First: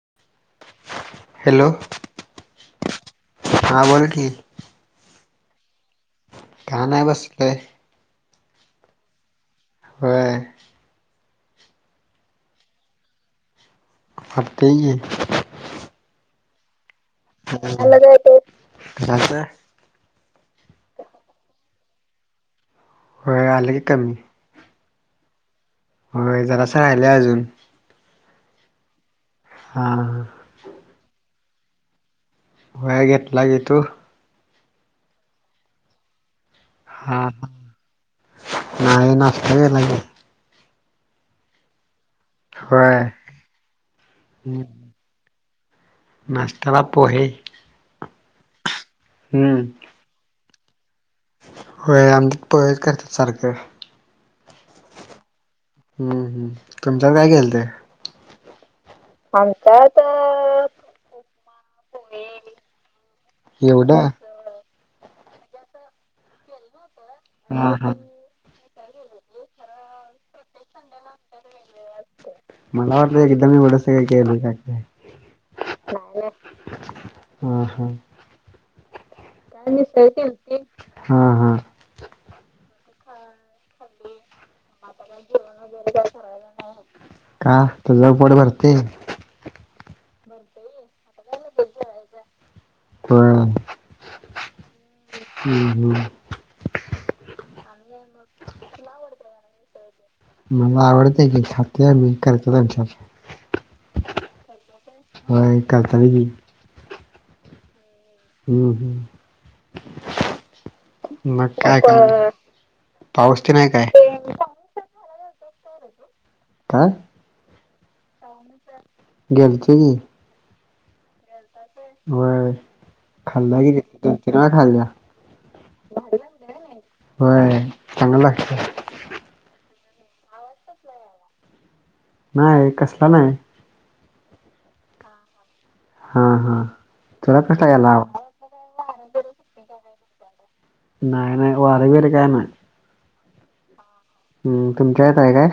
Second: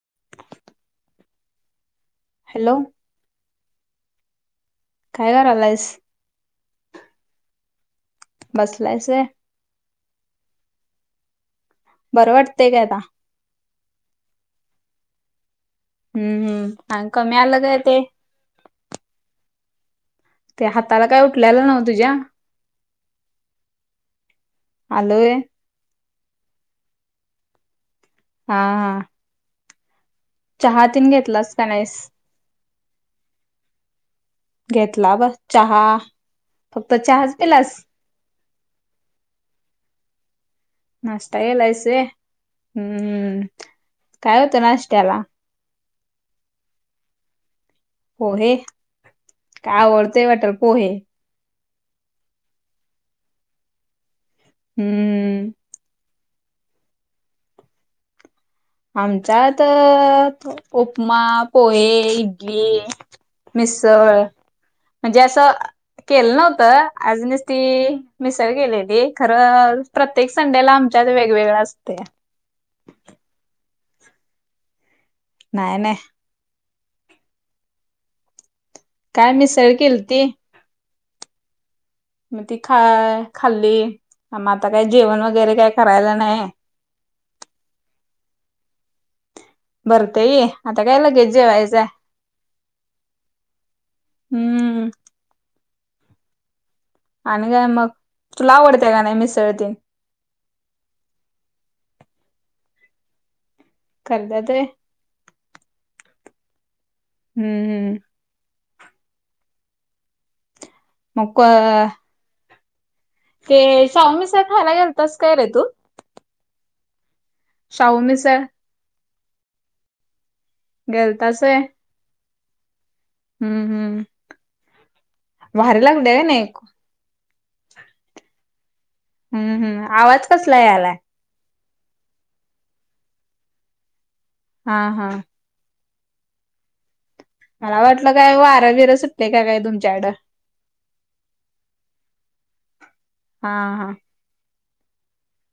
[inaudible] Hello hello हा बोल की. काय करा आलायस. काण आहे बसलोय. बसलायस होय. होय. बरं वाटतंय काय आता. फुगतंय की. हम्म हम्म. ह कमी आलं. काय आल ते नाही टेस्ट. ते हाताला काय उठल्यालं नव्ह तुझ्या. होळ आल की कमी. आलं होय. होय जरास राहिले अजून. हा हा, हा, चहा तीन घेतलास का नाहीस. होय घेतला ग तू. घेतला ब चहा फक्त हा चहाच पिलास. नाही नाष्टा घेतला की. नाष्टाला यसेे होय हम्म का होत नाष्टयाला. नास्ताला पोहेे. पोहे. हम्म. आवडतंय वाटल पोहे. होय आमच्या पोहेच करतात सारखं. हम्म. हम्म हम् तुमच्यात काय केेल ते. आमचा त उपमा पोहे इडली. एवढं मिसळ म्हणजे असं केलं नव्हतं अजूनच ती. हा हा मिसळ गेलेली खरं प्रत्येक संडेला आमच्या वेगवेगळ असतेया. मला वाटत एकदम एवढं सगळं केलं काय नाय नाय. ह ह, काय मिसळ केलती हा हा, मग ती खा खाल्ली आता काही जेवण वगैरे काय करायला नाही. का तुझं पोट भरतेय. बरतेय ई. आता काय लगेच जेवायचंय हाय हम्म. हम् हम्. आणि काय मग तुला आवडते का नाही मिसळते न. मला आवडत्या की खातोय मी करतो आच्यात. करत्यात होय. होय करत्यात की. हम्म हम्म. हम्म, मग काय. पाऊस तेन ते हाय काय? शाहूमिसळ खायला घालतास काय रे तू? काय. शाहू मिसळ. गेल तो की. गेलताच होय. होय. खाल्ला की, हम्म दोन-तीन वेळा खाल्या. भारी लागल्या का नाही होय, चांगलं लागत. हम्म, हम् आवाज कसला यायलाय. नाही, कसला नाही. हा हा. हा हा. तुला कसला मला गेला? वाटलं काय वार-बीर सुटलय काय तुमच्याकडं. नाय-नाय वारबीर काय नाय. हा-हा हम, तुमच्या इथ आहे काय?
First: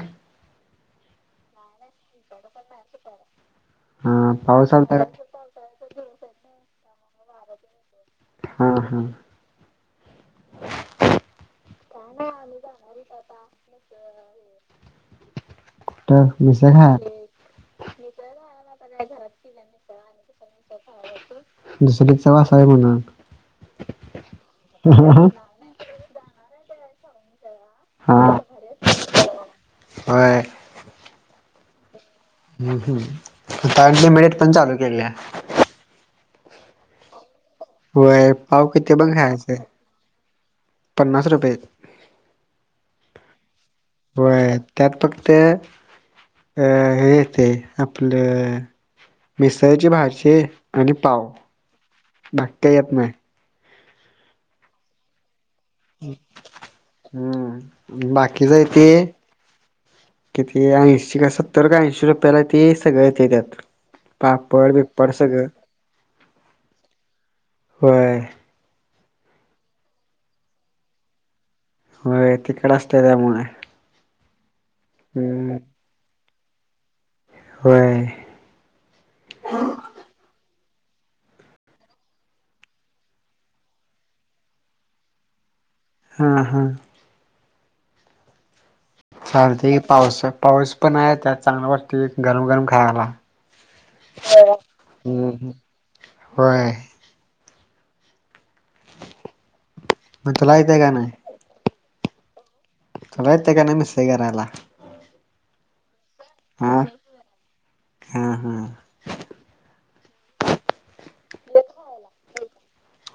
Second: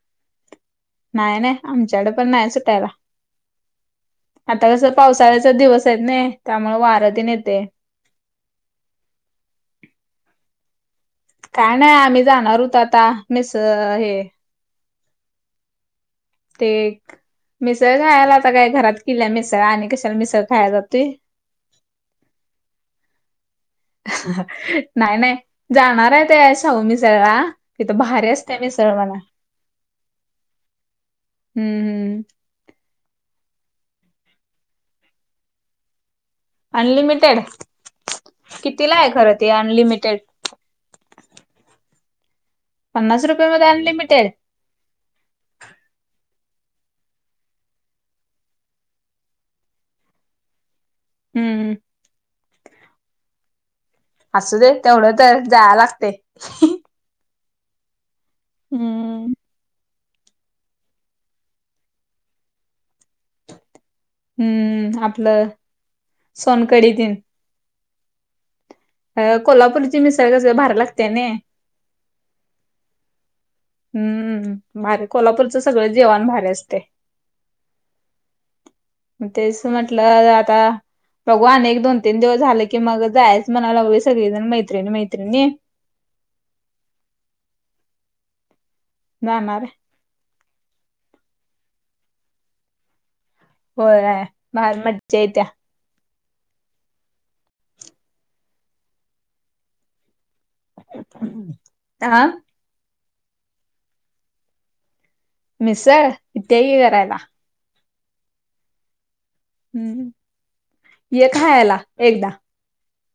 नाही-नाही आमच्याकडे पण नाही सुटायला, हा पाऊस आता कस आलता काय? पावसाळ्याचा दिवस. नाही. त्यामुळे वारतीन येते. हा हा. [inaudible] काय नाही. आम्ही जाणार होत. आता मीस हे कुठं ते, मिसळ खायाला? मिसळ खायला आता काय घरात केला मिसळ आणि कशाला मिसळ खायला जातोय. दुसरी चव असाय म्हणा. नाही-नाही जाणार आहे ते शाहू मिसळ ला. तिथं भारी हा. असत्या मिसळ वाला, होय हम्म-हम्म. हम् हम्, तिथ अनलिमिटेड पण चालू केली आहे. अनलिमिटेड.. ! होय पाव किती पण खायच, अनलिमिटेड पन्नास रुपयत. पन्नास रुपया मध्ये अनलिमिटेड. त्यात फक्त अ हे येते आपलं मिसळची भाजी आणि पाव. हम्. बाकी काय यत नाही. असू दे तेवढं तर जाय लागते. हम्म, बाकीचाय ते. हम्म किती, ऐंशी का सत्तर का ऐंशी रुपयाला ते सगळं येतंय त्यात. पापड हम्म, बिपड सगळं आपलं सोनकडी तेन. होय कोल्हापूरची मिसळ कस भारी लागत्या नि. होय तिकट असते त्यामुळे. हम्म, भार कोल्हापूरच हम्म सगळ जेवाण भारी असते. होय. मग तेच म्हटलं आता बघू अनेक दोन-तीन दिवस झाले की मग जायच म्हणालोय सगळीजण मैत्रिणी मैत्रिणी. हा हा. जाणार चालतंय पाऊस पाऊस पण आहे त्यात चांगलं वाटते गरम गरम खायला होय भारी मज्जा येत्या हम्म होय मग चलायच का नाही? [unintelligible] तुला येत का नाही मिक्स करायला मिसळ इत्याग हा करायला. हा हा हम्म ये खयाला एकदा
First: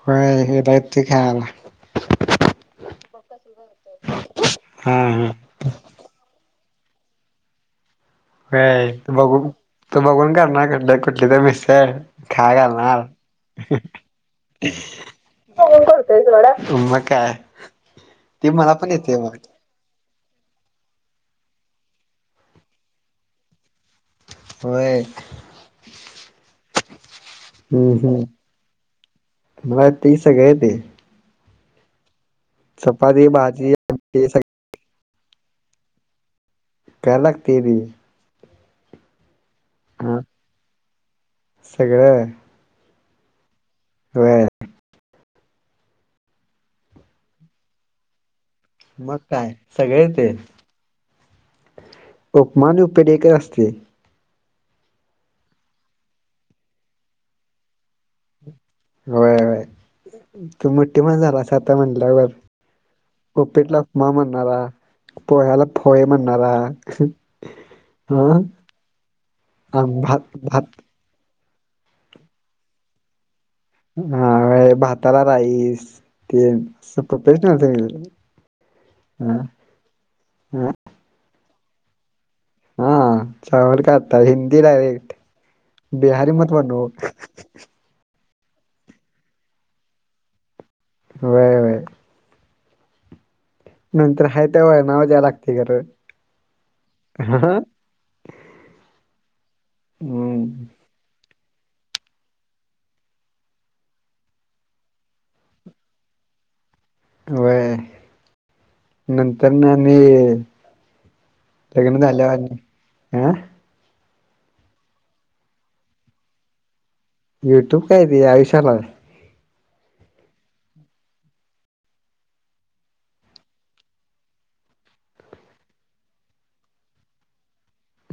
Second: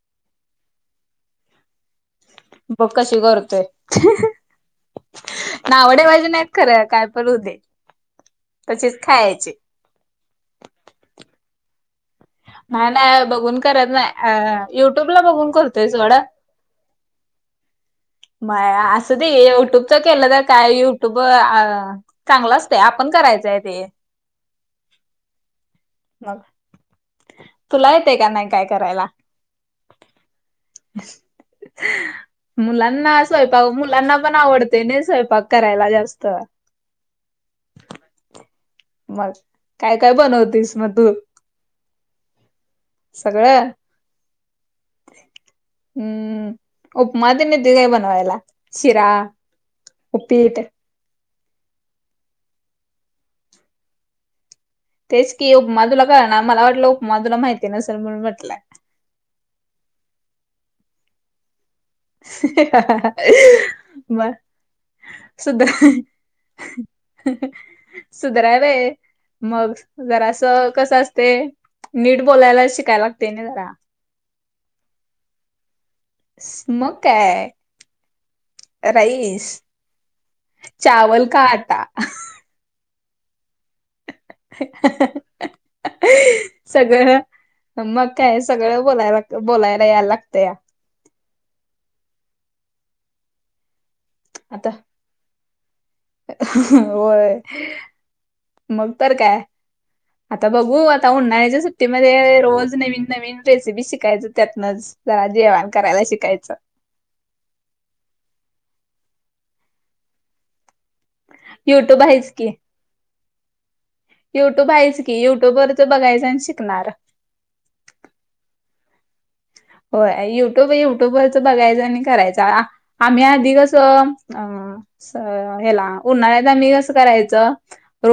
होय एकदा येतो कि खायला बघ कशी करतोय हा हा. नाव ठेवायचं नाही आहेत खरं काय पणू दे तसेच का बघ खायचे. तू बघून करणार कुठली तर मिसळ खायला नाही घालणार नाही बघून करत नाही अ युट्यूबला बघून करतोय सोड. करत मग काय ती मला पण मग असं येते दे मग. युट्युब मुळे केलं तर काय युट्यूब चांगला असतं आपण करायचंय ते होय मग तुला हम्म येतंय हम्म का नाही काय करायला? मला ते सगळं येतोय मुलांना चपाती, स्वयंपाक भाजी, मुलांना आमटी पण सगळं आवडत तेने स्वयंपाक करायला जास्त करायला लागतं बाई मग काय काय हा बनवतीस मग तू सगळं सगळं होय हम्म उपमातेन येते काय बनवायला? शिरा, मग काय सगळे ते उपीट उपमा उपेडेकर असते. तेच की उपमा तुला मला वाटलं उपमा तूला माहिती नसलं म्हणून म्हटलंय. होयय तू मोठी पण झाला असं आता म्हण र पटला मा मग म्हनणार [unintelligible] पोहेला सुधर फोहे म्हनणारा सुधरावे मग भात जरा असं भात कसं असतेय नीट बोलायला शिकायला लागते ना जरा हा भाताला राईस ते अस मग प्रफेशन काय ह [unintelligible] राईस चावल का आटा हा चल काता हिंदी डयरेक्ट बिहारी मत बण [unintelligible] सगळं मग काय सगळं बोलायला बोलायला यायला लागतं या होय नंतर हाय त्या आता वळणावर याव लागते खरं होय हा मग तर काय आता हम्म बघू आता उन्हाळ्याच्या सुट्टीमध्ये रोज नवीन नवीन रेसिपी शिकायचं त्यातन जरा जेवाण करायला शिकायचं होय नंतर ना आणि लग्न युट्यूब आहेच की झाल्यावर युट्यूब आहेयचं की युट्यूब वरच बघायचं आणि शिकणार. युट्यूब काय र आयुष्याला? होय युट्यूब युट्यूब वरच बघायचं आणि करायचं आम्ही आधी कसं अ स हेला उन्हाळ्यात आम्ही कसं करायचं.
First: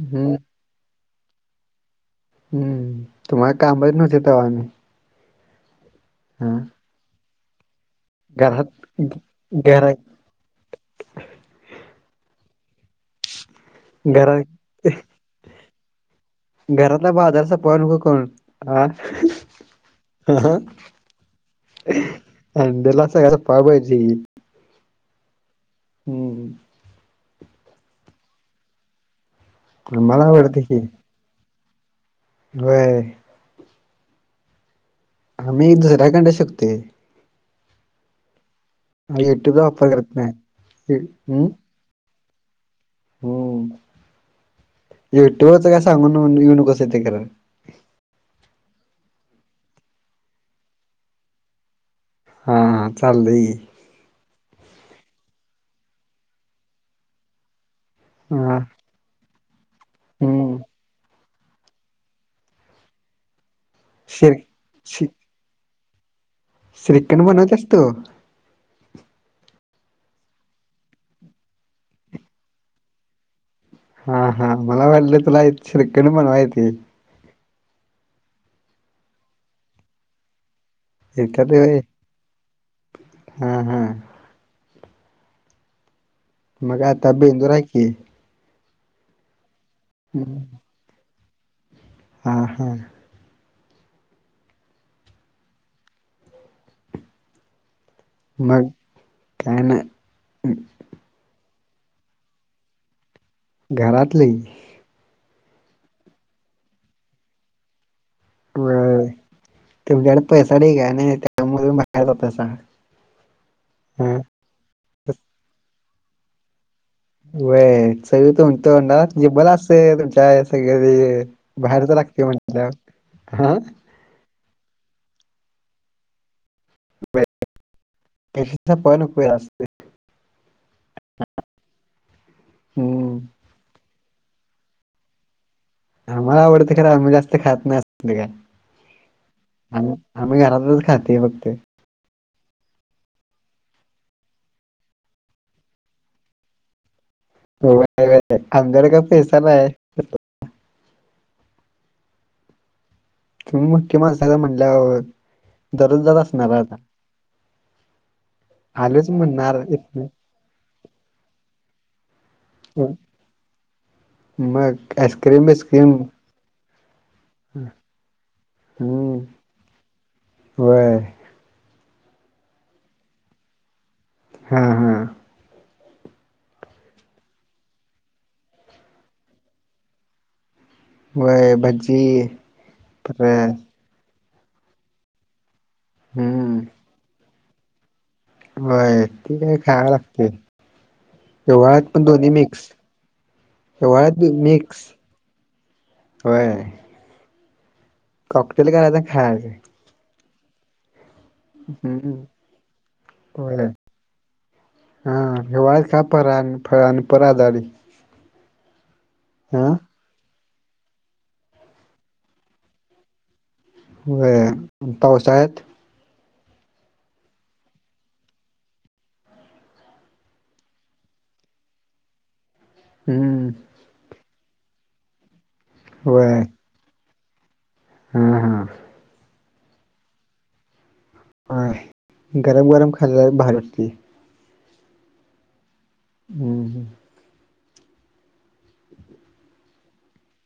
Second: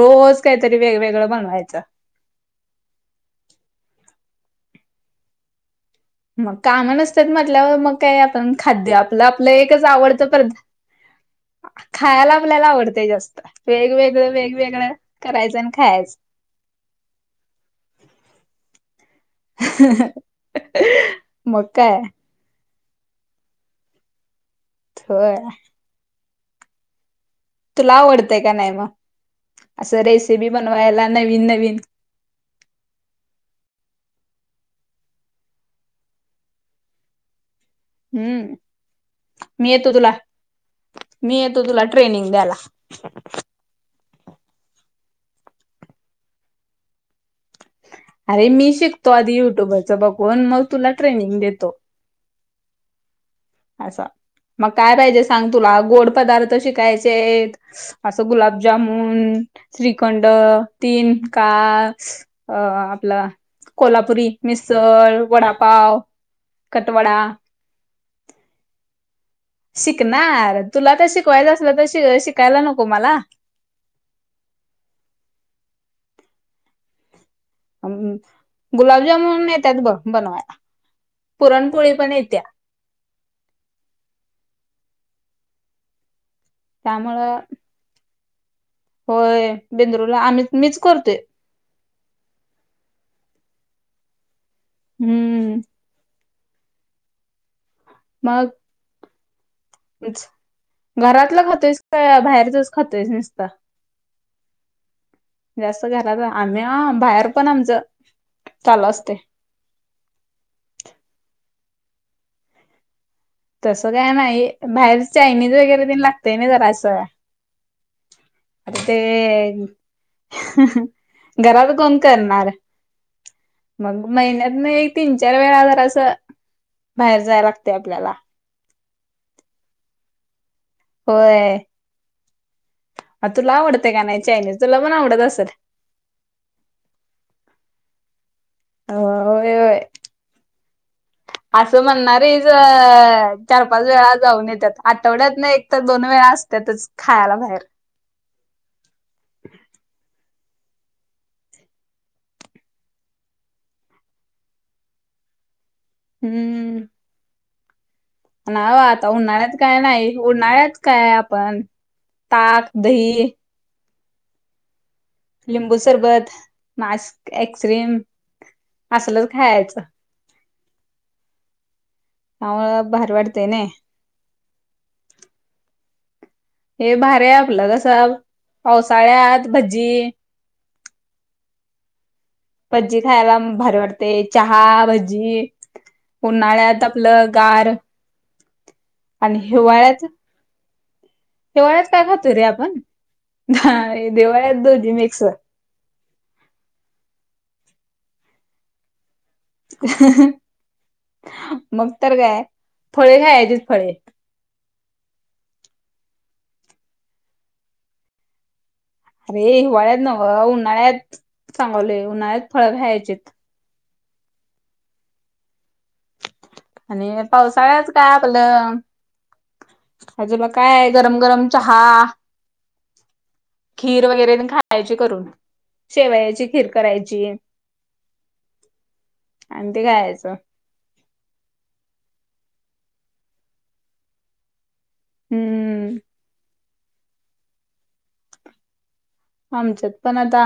हम्म कायतरी वेगवेगळं बनवायचं. हम्म, तुम्हाला कामच नव्हती तवा आणि. मग काम नसत्यात म्हटल्यावर मग काय आपण खाद्य घरात आपलं आपलं एकच घरा आवडतं पदा खायला आपल्याला आवडतय जास्त, वेगवेगळं घरा वेगवेगळं, करायचं अन खायचं. घरातला बाजार सपवाय नको खाऊन, आ अहं, मग काय अंडला सगळ सपवाय पाहिजे. होय. हम्म. तुला आवडतंय का नाही म, असं आम्हाला रेसिपी आवडते की बनवायला नवीन नवीन. व्हय. आम्ही दुसऱ्याकंड शिकतोय. हम्म, युट्यूबचा मी वापर येतो तुला, करत नाही. यु- मी हम्म येतो तुला ट्रेनिंग द्याला. हम्म, युट्यूवरच काय सांगून येऊ नू कसं ईत खर. अरे मी शिकतो आधी युट्यूबरच बघुन मग तुला ट्रेनिंग देतो. हां हां चालयकी. असा, मग काय पाहिजे सांग तुला गोड पदार्थ शिकायची हाईत. असं हा गुलाबजामुन, श्रीखंड हम्म तीन का अ आपलं कोल्हापुरी श्री श्री मिसळ, वडापाव. कटवडा श्रीखंड बनवत्यास तु? शिकणार तुला तर शिकवायचं असल तर शि - शिकायला नको मला. हा हा मला वाटलं तुला श्रीखंड बनवा येतंय. अम, गुलाबजामुन येत्यात ब बनवायला. येत्यात व्हय, पुरणपोळी पण येत्या हा हा मग आता त्यामुळं बेंदूर हाय की. होय बेंदरूला आम्ही मीच करतोय. हा हा. हम्म. मग, काय नाय. उच, घरातलं खातोईस का बाहेरचच खातोईस निसता. घरातली. जास्त घरात आम्हीया बाहेर पण आमच, चालू असतय. तुमच्याकड पैसा ढीग हाय नई त्यामुळे तुम्ही बाहेर जातासा. तसं काय हां. नाही बाहेरच चायनीज वगैरे तेन लागतय नई जरासं. व्हय सगळ तो- तोंडाला जीभेला ते असंय तुमच्या सगळ घरात बाहेरच कोण लागतय करणार म्हटल, हा. मग महिन्यात एक तीन चार वेळा जर असं, बाहेर जाय लागतय आपल्याला. पन पे असुदे. होय. हं. आ तुला आवडतय का नाही चानीज तुला पण आवडत असल. आम्हाला आवडतंय खर आम्ही जास्त खात नाही. होय [unintelligible] होय आम- आम्ही घरातलच खातोय फक्त. त म्हणणारी चार पाच वेळा जाऊन येतात आठवड्यात ना एक तर दोन वेळा असतातच खायला भहि अंधर का पैसा नाही आहे तुम्ही मुख्य माणसाला म्हणल्या दररोजजात असणार आता ना आता आलेच उन्हाळ्यात म्हणणार काय इथनं. नाही उन्हाळ्यात काय आपण ताक हं. दही मग अस लिंबू सरबत मास्क एक्रीम असलच खायचं वर ह भार वाडतेने. हा हा. हे भार आपलं कसं पावसाळ्यात भजी. वय भाजजी पर. ते चहा भजी हम्म उन्हाळ्यात आपलं गार. होय ती आणि काय खाव हिवाळ्यात लागते. हिवाळ्यात पण काय दोन्ही खातो रे मिक्स आपण हिवाळ्यात मिक्स. होय. कॉक तेल ग तर खायचे. मग हम्म तर काय फळे काय याचीच होय फळे. हा हिवाळच खाप फळ पररा धाडी. अरे हिवाळ्यात नवं उन्हाळ्यात सांगवले उन्हाळ्यात फळं घ्यायचेत. व पाऊस आहेत. आणि पावसाळ्याच काय आपलं. हजे ब काय गरम गरम चहा हं, खीर वगैरे खा करून शेवयाची खीर करायची. हम हम. आणि ते का यायचं. हा गरम गरम खाल्ला बाहेर वाटते. हम्म. हम्म हम [unintelligible] आमच्यात पण आता,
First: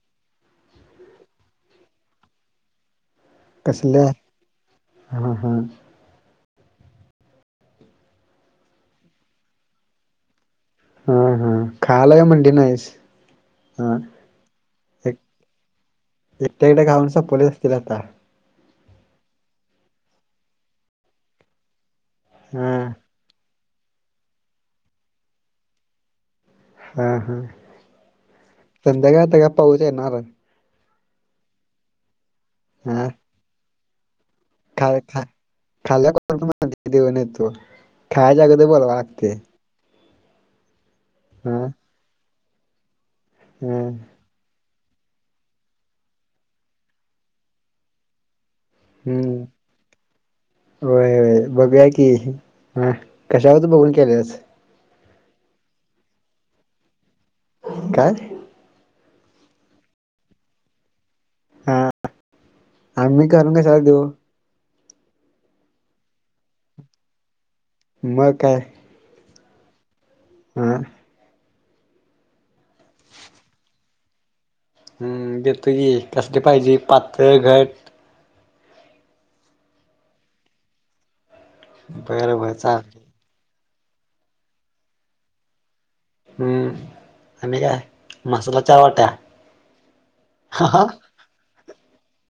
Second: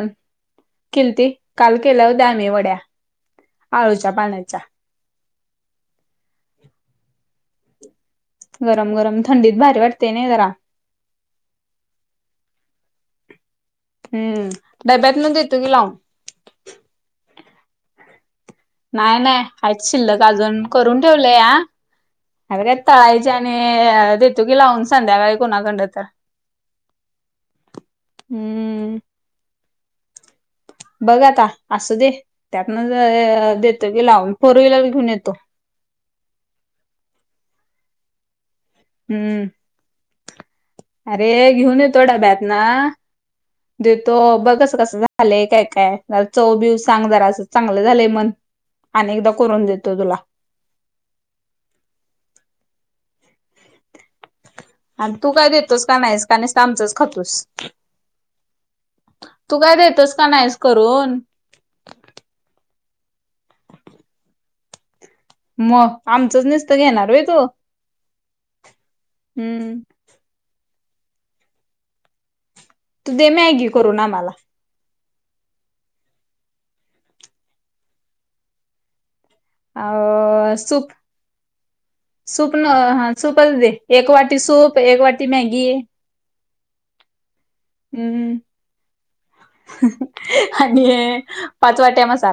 अ किलती काल केल्या हो द्या आम्ही वड्या. कसल्या आळूच्या पाण्याच्या हा हा. गरम गरम थंडीत भारी वाटते नाही जरा. हा हा खालाय म्हणडी नाहीस. हां. हम्म डब्यात म्हण देतो गी लावून. एकट्याकडे्या गाऊन सपोलेच असतील आता. नाही नाही हच शिल्लक अजून करून ठेवलंय, ह अर हां, त. ने देतो की लावून संध्याकाळी कुणाकड तर. हा हा हम्म संध्याकाळता का पाहच येणार. बघ आता असू दे त्यातन हां. देत की लावून. फोर व्हीलर खा घेऊन येतो खाल्ला देऊन तू खायचग ते बोलवा. हम्म. अरे हां, घेऊन येतो डाब्यात ना हां. देतो बघस कस झा झालेय काय काय, ज चव बिीव सांग जरा असं, चांगलं झालंय मन. अनेकदा करून देतो तुला. होय होय बघूया की ह कशावरत बघून केलेस. आणि तू काय देतोस का नाहीस का निस्ता आमचंच खातोस. काय तू काय देतोस का नाहीस करून? आम्ही करून कशाला देऊ? म आमचंच निस्ता घेणार होय तो. मग काय हम्म. हां. तू दे मॅगीव. करून आम्हाला. हम्म देतो की कसले पाहिजे पातळ, घट आव सूप बरं बर सूप ना चालतंय हा सूपच दे एक वाटी सूप, एक वाटी मॅगी. हम्म आणि काय हम्म मसाला चार वाट्या? हा हा आणि ये पाच वाट्या मसाला.